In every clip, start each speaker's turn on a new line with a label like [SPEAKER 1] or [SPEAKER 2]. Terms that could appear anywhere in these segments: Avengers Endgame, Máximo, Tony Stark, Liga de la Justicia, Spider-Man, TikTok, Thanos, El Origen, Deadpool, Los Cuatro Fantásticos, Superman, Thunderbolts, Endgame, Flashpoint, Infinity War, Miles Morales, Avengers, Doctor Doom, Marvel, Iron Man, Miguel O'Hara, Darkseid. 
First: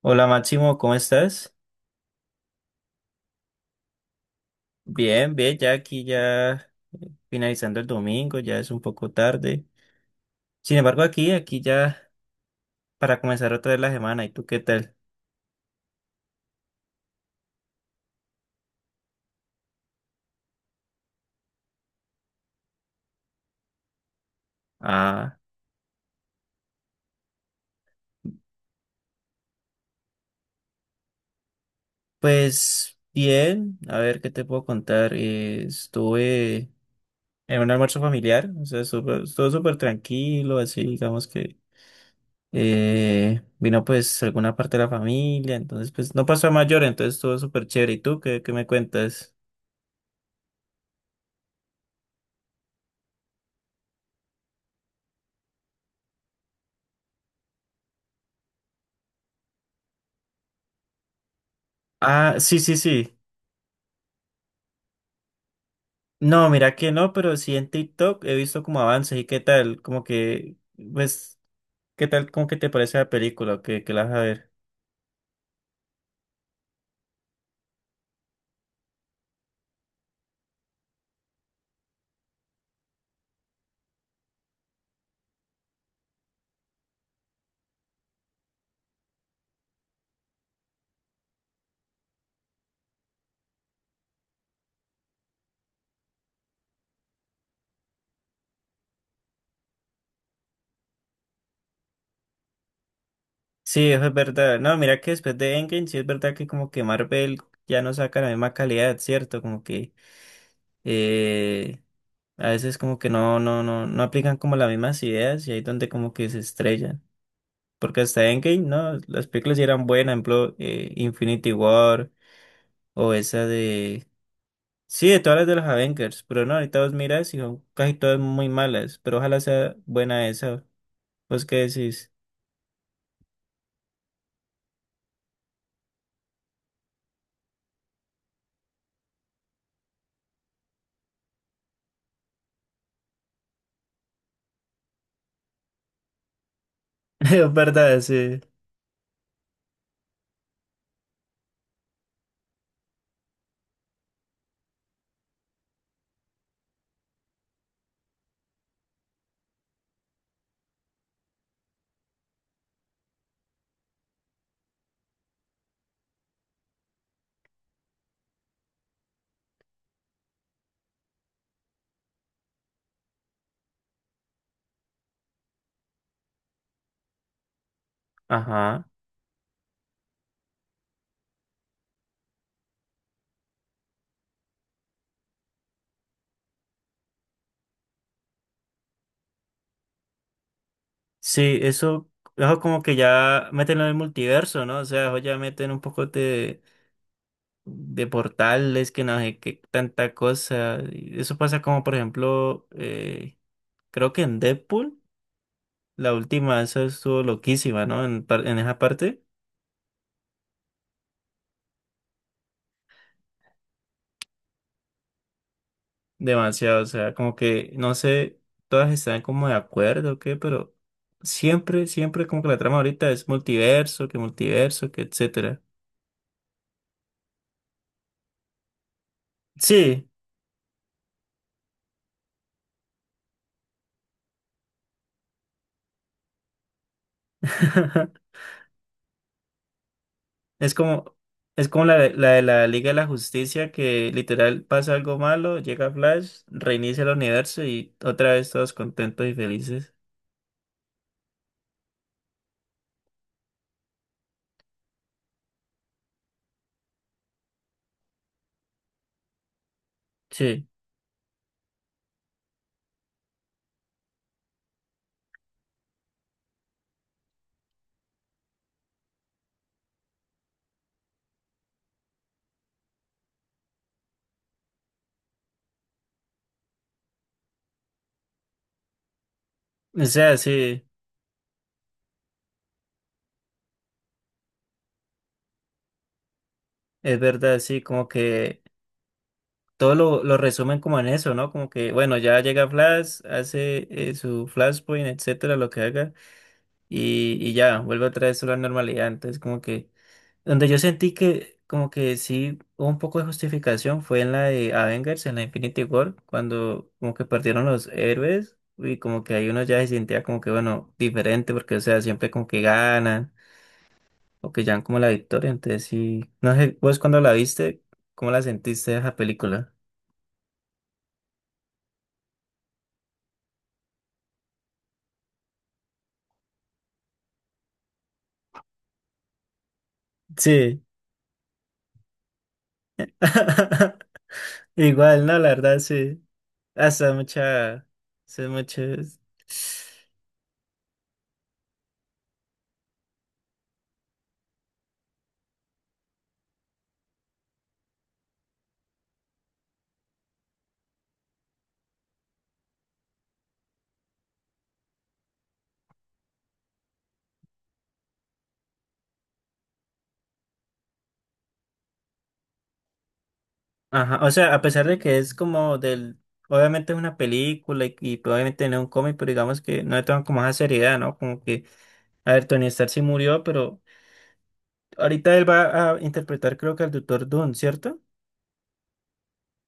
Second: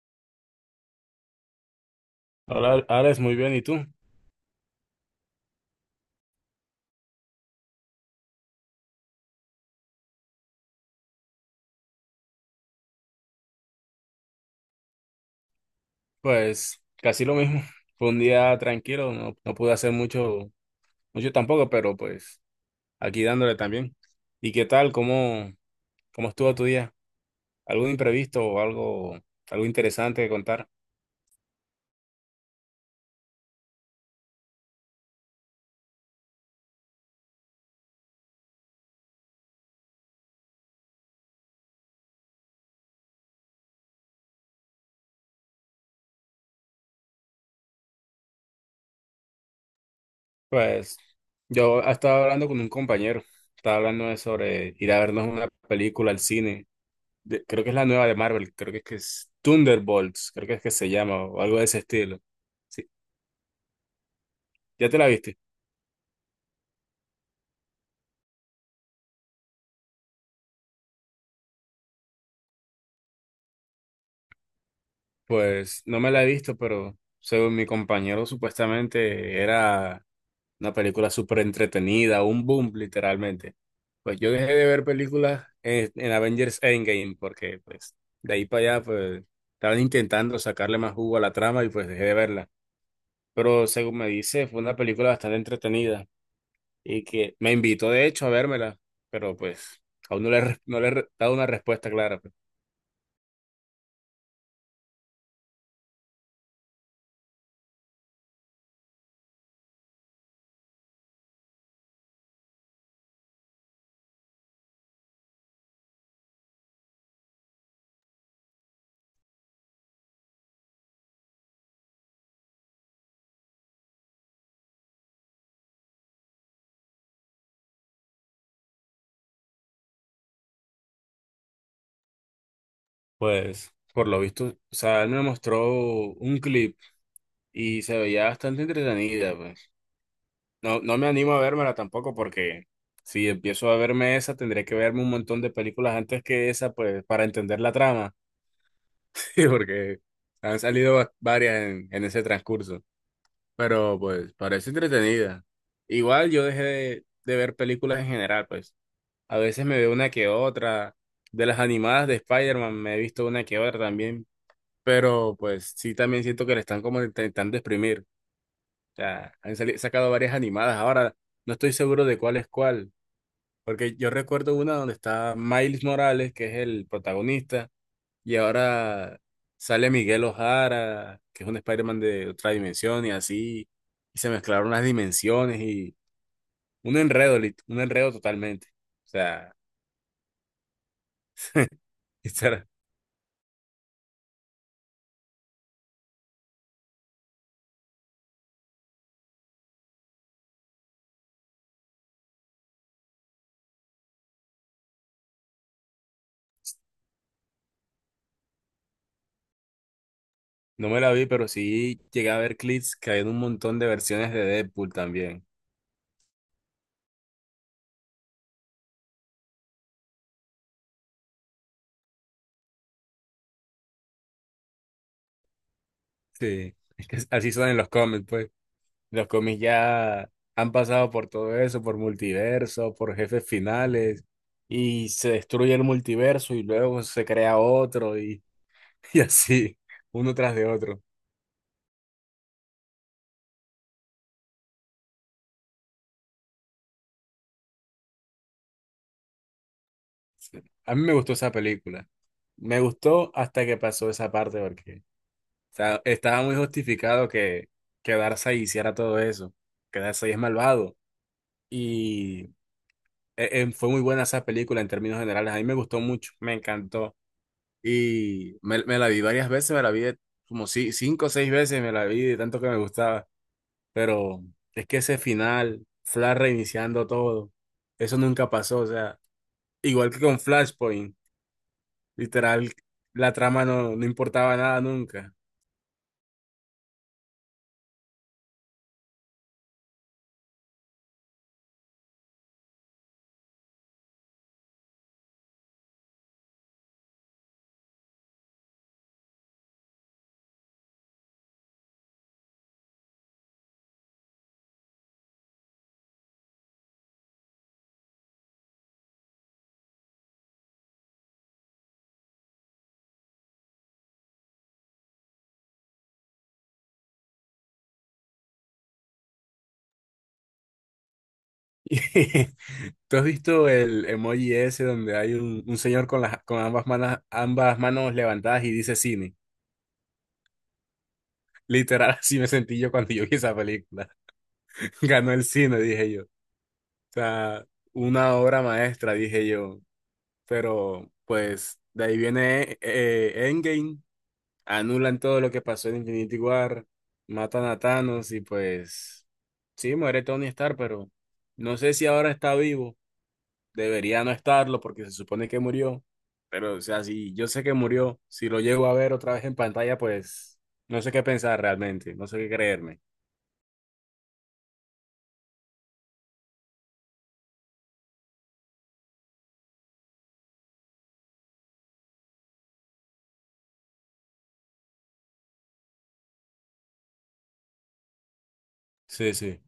[SPEAKER 1] Hola Máximo, ¿cómo estás?
[SPEAKER 2] Hola, Alex, muy bien. ¿Y tú?
[SPEAKER 1] Bien, bien, ya aquí ya finalizando el domingo, ya es un poco tarde. Sin embargo, aquí ya para comenzar otra vez la semana, ¿y tú qué tal?
[SPEAKER 2] Pues casi lo mismo. Fue un día tranquilo, no pude hacer mucho, mucho tampoco, pero pues aquí dándole también. ¿Y qué tal?
[SPEAKER 1] Ah,
[SPEAKER 2] ¿Cómo estuvo tu día? ¿Algo imprevisto o algo, ¿Algo interesante que contar?
[SPEAKER 1] pues bien, a ver qué te puedo contar. Estuve en un almuerzo familiar, o sea, estuvo súper tranquilo, así digamos que vino pues alguna parte de la familia, entonces pues no pasó a mayor, entonces estuvo súper chévere. ¿Y tú qué me cuentas?
[SPEAKER 2] Pues yo estaba hablando con un compañero, estaba hablando de sobre ir a vernos una película al cine. Creo que es la nueva de Marvel, que es Thunderbolts, creo que es que se llama o algo de ese estilo.
[SPEAKER 1] Ah, sí, sí,
[SPEAKER 2] Sí,
[SPEAKER 1] sí.
[SPEAKER 2] ¿ya te la viste?
[SPEAKER 1] No, mira que no, pero sí en TikTok he visto como avances y qué tal, como que, pues, qué tal, como que te parece la película, que la vas a ver.
[SPEAKER 2] Pues no me la he visto, pero según mi compañero, supuestamente era una película súper entretenida, un boom literalmente. Pues yo dejé de ver películas en Avengers Endgame porque pues de ahí para allá pues estaban intentando sacarle más jugo a la trama y pues dejé de verla. Pero según me dice, fue una película bastante entretenida y que me invitó de hecho a vérmela, pero pues aún no le, he re- no le he re- dado una respuesta clara. Pues
[SPEAKER 1] Sí, eso es verdad. No, mira que después de Endgame, sí es verdad que como que Marvel ya no saca la misma calidad, ¿cierto? Como que eh, a veces como que no aplican como las mismas ideas y ahí es donde como que se estrellan. Porque hasta Endgame, no, las películas sí eran buenas, por ejemplo, Infinity War o esa de sí, de todas las de los Avengers, pero no, ahorita vos miras y son casi todas muy malas, pero ojalá sea buena esa. ¿Vos qué decís?
[SPEAKER 2] pues, por lo visto, o sea, él me mostró un clip y se veía bastante entretenida, pues. No me animo a vérmela tampoco porque si empiezo a verme esa, tendré que verme un montón de películas antes que esa, pues, para
[SPEAKER 1] Es
[SPEAKER 2] entender la
[SPEAKER 1] verdad,
[SPEAKER 2] trama.
[SPEAKER 1] sí.
[SPEAKER 2] Sí, porque han salido varias en ese transcurso. Pero, pues, parece entretenida. Igual yo dejé de ver películas en general, pues. A veces me veo una que otra. De las animadas de Spider-Man me he visto una que otra también. Pero, pues, sí también siento que le están como intentando exprimir. O sea, han sacado varias animadas. Ahora, no estoy seguro de cuál es cuál, porque yo recuerdo una donde está Miles Morales, que es el protagonista, y
[SPEAKER 1] Ajá.
[SPEAKER 2] ahora sale Miguel O'Hara, que es un Spider-Man de otra dimensión, y así, y se mezclaron las dimensiones, y un enredo, un enredo totalmente. O sea,
[SPEAKER 1] Sí, eso
[SPEAKER 2] esta
[SPEAKER 1] como que ya meten en el multiverso, ¿no? O sea, eso ya meten un poco de portales, que no sé qué tanta cosa. Y eso pasa como, por ejemplo, creo que en Deadpool, la última, esa estuvo loquísima, ¿no? En, en esa parte.
[SPEAKER 2] no me la vi, pero sí llegué a ver clips que hay un montón de versiones de Deadpool también.
[SPEAKER 1] Demasiado, o sea, como que no sé, todas están como de acuerdo o qué, pero siempre, siempre como que la trama ahorita es multiverso, que etcétera.
[SPEAKER 2] Sí, es que así son en los cómics, pues. Los cómics
[SPEAKER 1] Sí,
[SPEAKER 2] ya han pasado por todo eso, por multiverso, por jefes finales, y se destruye el multiverso y luego se crea otro y, y así, uno tras de
[SPEAKER 1] es
[SPEAKER 2] otro.
[SPEAKER 1] como, es como la de la Liga de la Justicia que literal pasa algo malo, llega Flash, reinicia el universo y otra vez todos contentos y felices.
[SPEAKER 2] A mí me gustó esa película. Me gustó hasta que pasó esa parte porque o sea, estaba muy justificado que Darkseid hiciera todo eso, que Darkseid es
[SPEAKER 1] Sí,
[SPEAKER 2] malvado. Y fue muy buena esa película en términos generales. A mí me gustó mucho, me encantó. Y me la vi varias veces, me la vi de- como si, cinco o seis veces, me la vi de tanto que me gustaba. Pero es que ese final, Flash reiniciando todo, eso nunca pasó. O sea,
[SPEAKER 1] o
[SPEAKER 2] igual que
[SPEAKER 1] sea,
[SPEAKER 2] con
[SPEAKER 1] sí,
[SPEAKER 2] Flashpoint, literal, la trama no importaba nada nunca.
[SPEAKER 1] es verdad, sí, como que todo lo resumen como en eso, ¿no? Como que, bueno, ya llega Flash, hace su Flashpoint, etcétera, lo que haga, y ya, vuelve otra vez a la normalidad. Entonces, como que, donde yo sentí que, como que sí hubo un poco de justificación fue en la de Avengers, en la Infinity War, cuando como que perdieron los héroes, y como que ahí uno ya se sentía como que, bueno, diferente, porque, o sea, siempre como que ganan, o que llevan como la victoria. Entonces, sí, no sé, vos cuando la viste, ¿cómo la sentiste esa película?
[SPEAKER 2] Y ¿tú has visto el emoji ese donde hay un señor con, las, con ambas manos levantadas y dice cine?
[SPEAKER 1] Sí.
[SPEAKER 2] Literal, así me sentí yo cuando yo vi esa película.
[SPEAKER 1] Igual,
[SPEAKER 2] Ganó
[SPEAKER 1] no,
[SPEAKER 2] el
[SPEAKER 1] la verdad,
[SPEAKER 2] cine, dije
[SPEAKER 1] sí.
[SPEAKER 2] yo.
[SPEAKER 1] Hasta
[SPEAKER 2] Sea,
[SPEAKER 1] mucha.
[SPEAKER 2] una
[SPEAKER 1] Hace
[SPEAKER 2] obra maestra,
[SPEAKER 1] muchas.
[SPEAKER 2] dije yo. Pero, pues, de ahí viene Endgame, anulan todo lo que pasó en Infinity War, matan a Thanos y pues, sí, muere Tony Stark, pero no sé si ahora está vivo. Debería no estarlo porque se supone que murió. Pero, o sea, si yo sé que murió, si lo llego a ver otra vez en pantalla, pues, no sé qué pensar realmente, no sé qué creerme.
[SPEAKER 1] Ajá. O sea, a pesar de que es como del. Obviamente es una película y probablemente no es un cómic, pero digamos que no le toman como esa seriedad, ¿no? Como que, a ver, Tony Stark sí murió, pero ahorita él va a interpretar, creo que al Doctor Doom, ¿cierto?
[SPEAKER 2] Sí, sí,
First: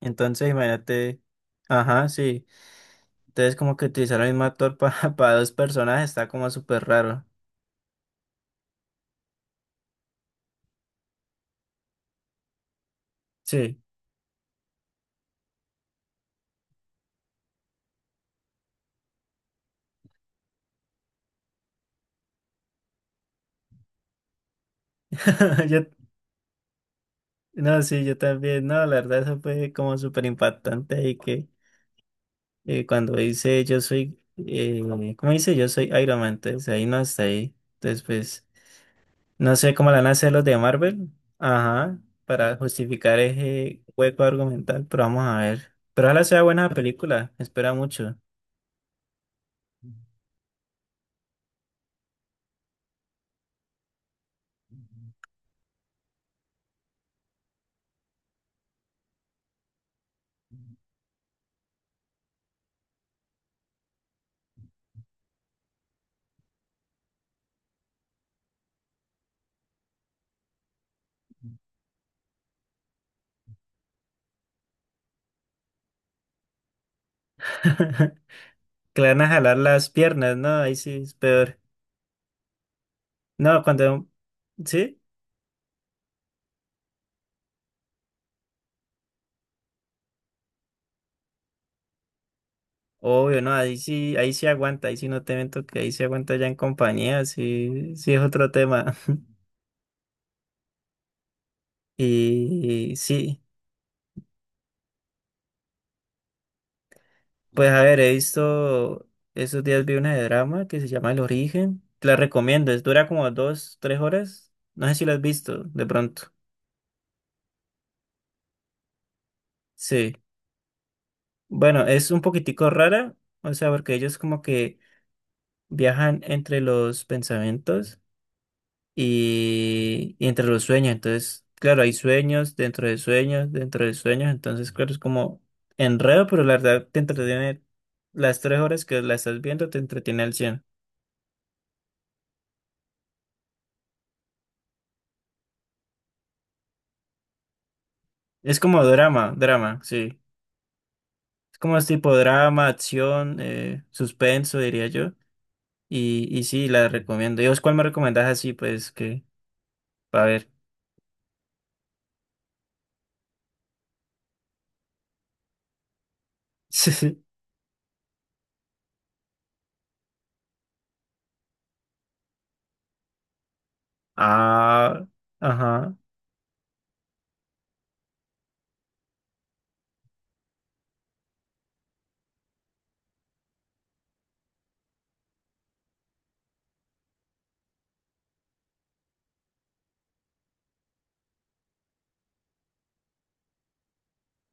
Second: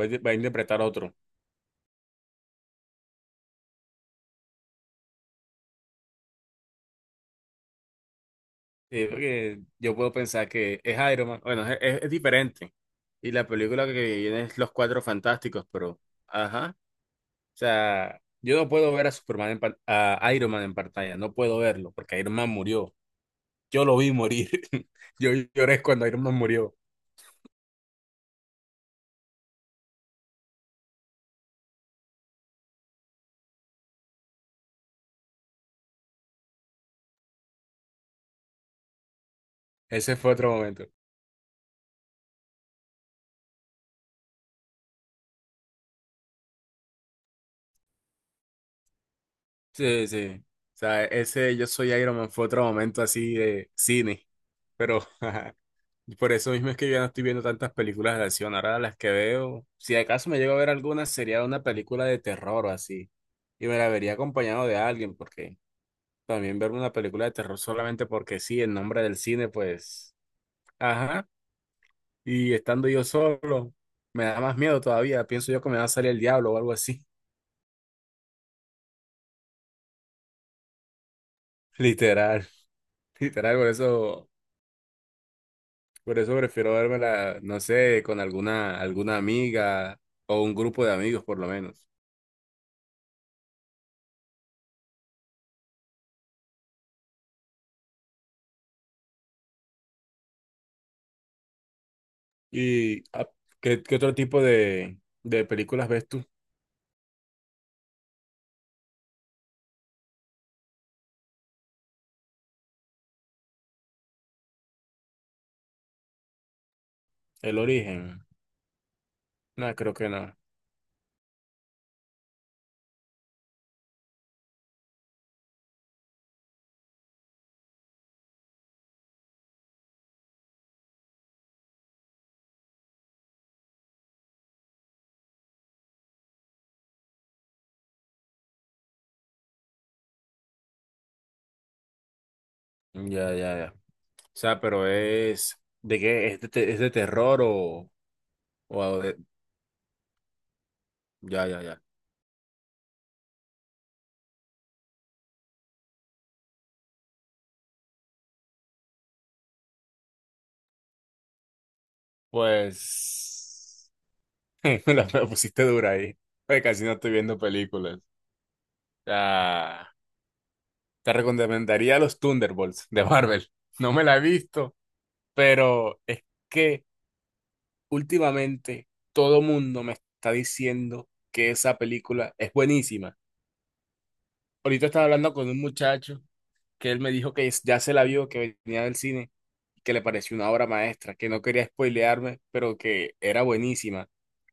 [SPEAKER 2] va a
[SPEAKER 1] Entonces,
[SPEAKER 2] interpretar otro.
[SPEAKER 1] imagínate. Ajá, sí. Entonces, como que utilizar al mismo actor para dos personajes está como súper raro.
[SPEAKER 2] Sí, porque yo puedo pensar que es Iron Man. Bueno, es diferente. Y la
[SPEAKER 1] Sí.
[SPEAKER 2] película que viene es Los Cuatro Fantásticos, pero, ajá. O sea, yo no puedo ver a a Iron Man en pantalla, no puedo verlo, porque Iron Man murió. Yo lo vi morir. Yo lloré
[SPEAKER 1] Yo,
[SPEAKER 2] cuando Iron Man murió.
[SPEAKER 1] no, sí, yo también, no, la verdad eso fue como súper impactante y que cuando dice yo soy, ¿cómo dice? Yo soy Iron Man, entonces ahí no está ahí. Entonces, pues, no sé cómo la van a
[SPEAKER 2] Ese
[SPEAKER 1] hacer
[SPEAKER 2] fue
[SPEAKER 1] los
[SPEAKER 2] otro
[SPEAKER 1] de
[SPEAKER 2] momento.
[SPEAKER 1] Marvel, ajá, para justificar ese hueco argumental, pero vamos a ver. Pero ojalá sea buena película, espera mucho.
[SPEAKER 2] Sí, sí. O sea, ese yo soy Iron Man fue otro momento así de cine. Pero, y por eso mismo es que yo ya no estoy viendo tantas películas de acción. Ahora las que veo, si acaso me llego a ver alguna, sería una película de terror o así. Y me la vería acompañado de alguien, porque también verme una película de terror solamente porque sí, en nombre del cine, pues, ajá. Y estando yo solo, me da más miedo todavía. Pienso yo que me va a salir el diablo o algo así.
[SPEAKER 1] Que le van a jalar las piernas, ¿no? Ahí sí es peor.
[SPEAKER 2] Literal, literal,
[SPEAKER 1] No, cuando, ¿sí?
[SPEAKER 2] por eso prefiero vérmela no sé, con alguna, alguna amiga o un grupo de amigos por lo menos.
[SPEAKER 1] Obvio, no, ahí sí aguanta, ahí sí no te miento que ahí sí aguanta ya en compañía, sí, sí es otro tema. Y
[SPEAKER 2] ¿Y
[SPEAKER 1] sí,
[SPEAKER 2] qué otro tipo de películas ves tú?
[SPEAKER 1] pues a ver, he visto, esos días vi una de drama que se llama El Origen, te la recomiendo, es, dura como dos, tres horas, no sé si la has visto de pronto.
[SPEAKER 2] El origen. No, creo que
[SPEAKER 1] Sí,
[SPEAKER 2] no.
[SPEAKER 1] bueno, es un poquitico rara, o sea, porque ellos como que viajan entre los pensamientos y entre los sueños. Entonces, claro, hay sueños dentro de sueños, dentro de sueños. Entonces, claro, es como enredo, pero la verdad te entretiene las tres horas que la estás viendo, te entretiene al cien.
[SPEAKER 2] Ya, ya, ya. O sea, pero es de qué es de, te- es de terror o,
[SPEAKER 1] Es como
[SPEAKER 2] o algo de-
[SPEAKER 1] drama, drama, sí.
[SPEAKER 2] ya,
[SPEAKER 1] Es
[SPEAKER 2] ya,
[SPEAKER 1] como
[SPEAKER 2] ya.
[SPEAKER 1] es tipo drama, acción, suspenso, diría yo. Y sí, la recomiendo. ¿Y vos cuál me recomendás así? Pues que, a ver.
[SPEAKER 2] Pues me la pusiste dura ahí. Oye, casi no estoy
[SPEAKER 1] Sí.
[SPEAKER 2] viendo películas. Ah, te recomendaría los Thunderbolts de Marvel. No me la he visto,
[SPEAKER 1] Ah, ajá.
[SPEAKER 2] pero es que últimamente, todo mundo me está diciendo que esa película es buenísima. Ahorita estaba hablando con un muchacho que él me dijo ya se la vio, que venía del cine, que le pareció una obra maestra, que no quería spoilearme, pero que era buenísima.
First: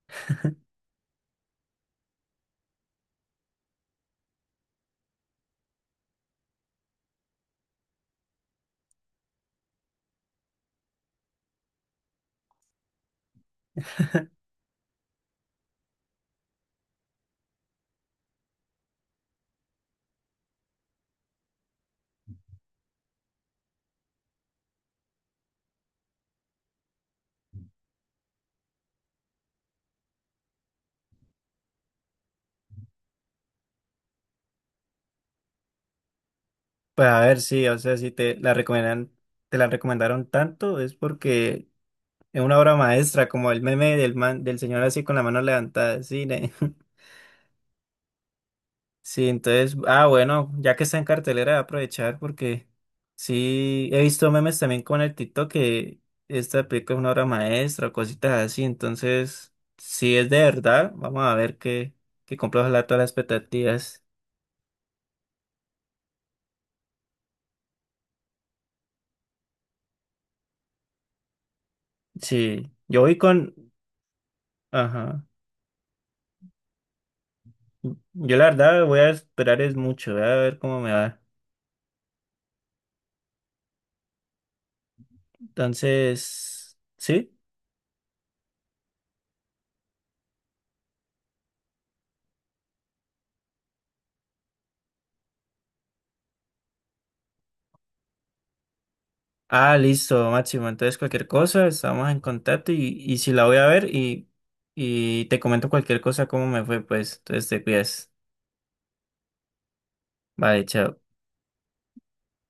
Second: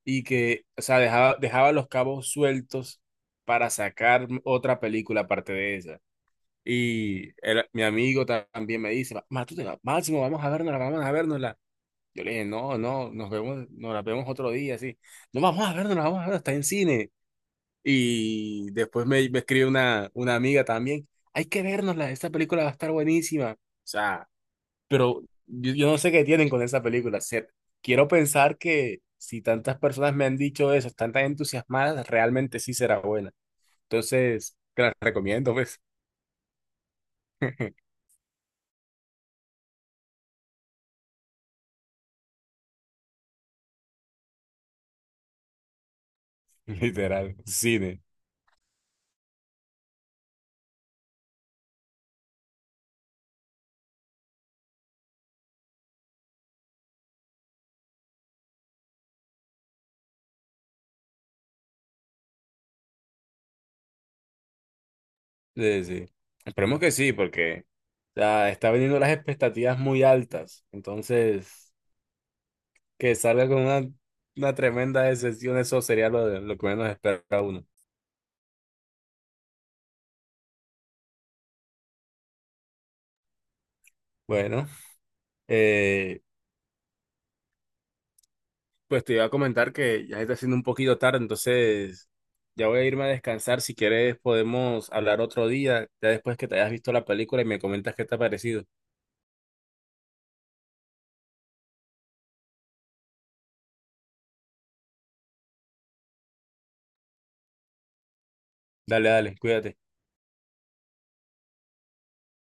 [SPEAKER 2] Y que, o sea, dejaba los cabos sueltos para sacar otra película aparte de esa. Mi amigo también me dice, Matute, Máximo, vamos a vernosla, vamos a vernosla". Yo le dije, no, no, nos vemos, nos la vemos otro día, así. No vamos a ver, no la vamos a ver, está en cine. Y después me escribe una amiga también, hay que vernosla, esta película va a estar buenísima. O sea, pero yo no sé qué tienen con esa película. O sea, quiero pensar que si tantas personas me han dicho eso, están tan entusiasmadas, realmente sí será buena. Entonces, te la recomiendo, pues,
[SPEAKER 1] Pues a ver, sí, o sea, si te la recomiendan, te la recomendaron tanto es porque es una obra maestra, como el meme del man, del señor así con la mano levantada, sí,
[SPEAKER 2] literal, cine.
[SPEAKER 1] Sí, entonces, ah, bueno, ya que está en cartelera, voy a aprovechar porque sí, he visto memes también con el TikTok que esta película es una obra maestra o cositas así, entonces, si es de verdad, vamos a ver que cumpla ojalá todas las expectativas.
[SPEAKER 2] Sí, sí. Esperemos que sí, porque o sea, está viniendo las expectativas muy altas. Entonces,
[SPEAKER 1] Sí, yo
[SPEAKER 2] que
[SPEAKER 1] voy
[SPEAKER 2] salga
[SPEAKER 1] con,
[SPEAKER 2] con una tremenda
[SPEAKER 1] ajá,
[SPEAKER 2] decepción, eso sería lo que menos espera uno.
[SPEAKER 1] yo la verdad voy a esperar es mucho, voy a ver cómo me va.
[SPEAKER 2] Bueno, eh,
[SPEAKER 1] Entonces, sí.
[SPEAKER 2] pues te iba a comentar que ya está siendo un poquito tarde, entonces ya voy a irme a descansar. Si quieres, podemos hablar otro día, ya después que te hayas visto la película y me comentas qué te ha parecido.
[SPEAKER 1] Ah, listo, Máximo. Entonces, cualquier cosa, estamos en contacto y si la voy a ver y te comento cualquier cosa, cómo me fue, pues. Entonces, te cuidas.
[SPEAKER 2] Dale, dale, cuídate.
[SPEAKER 1] Vale, chao.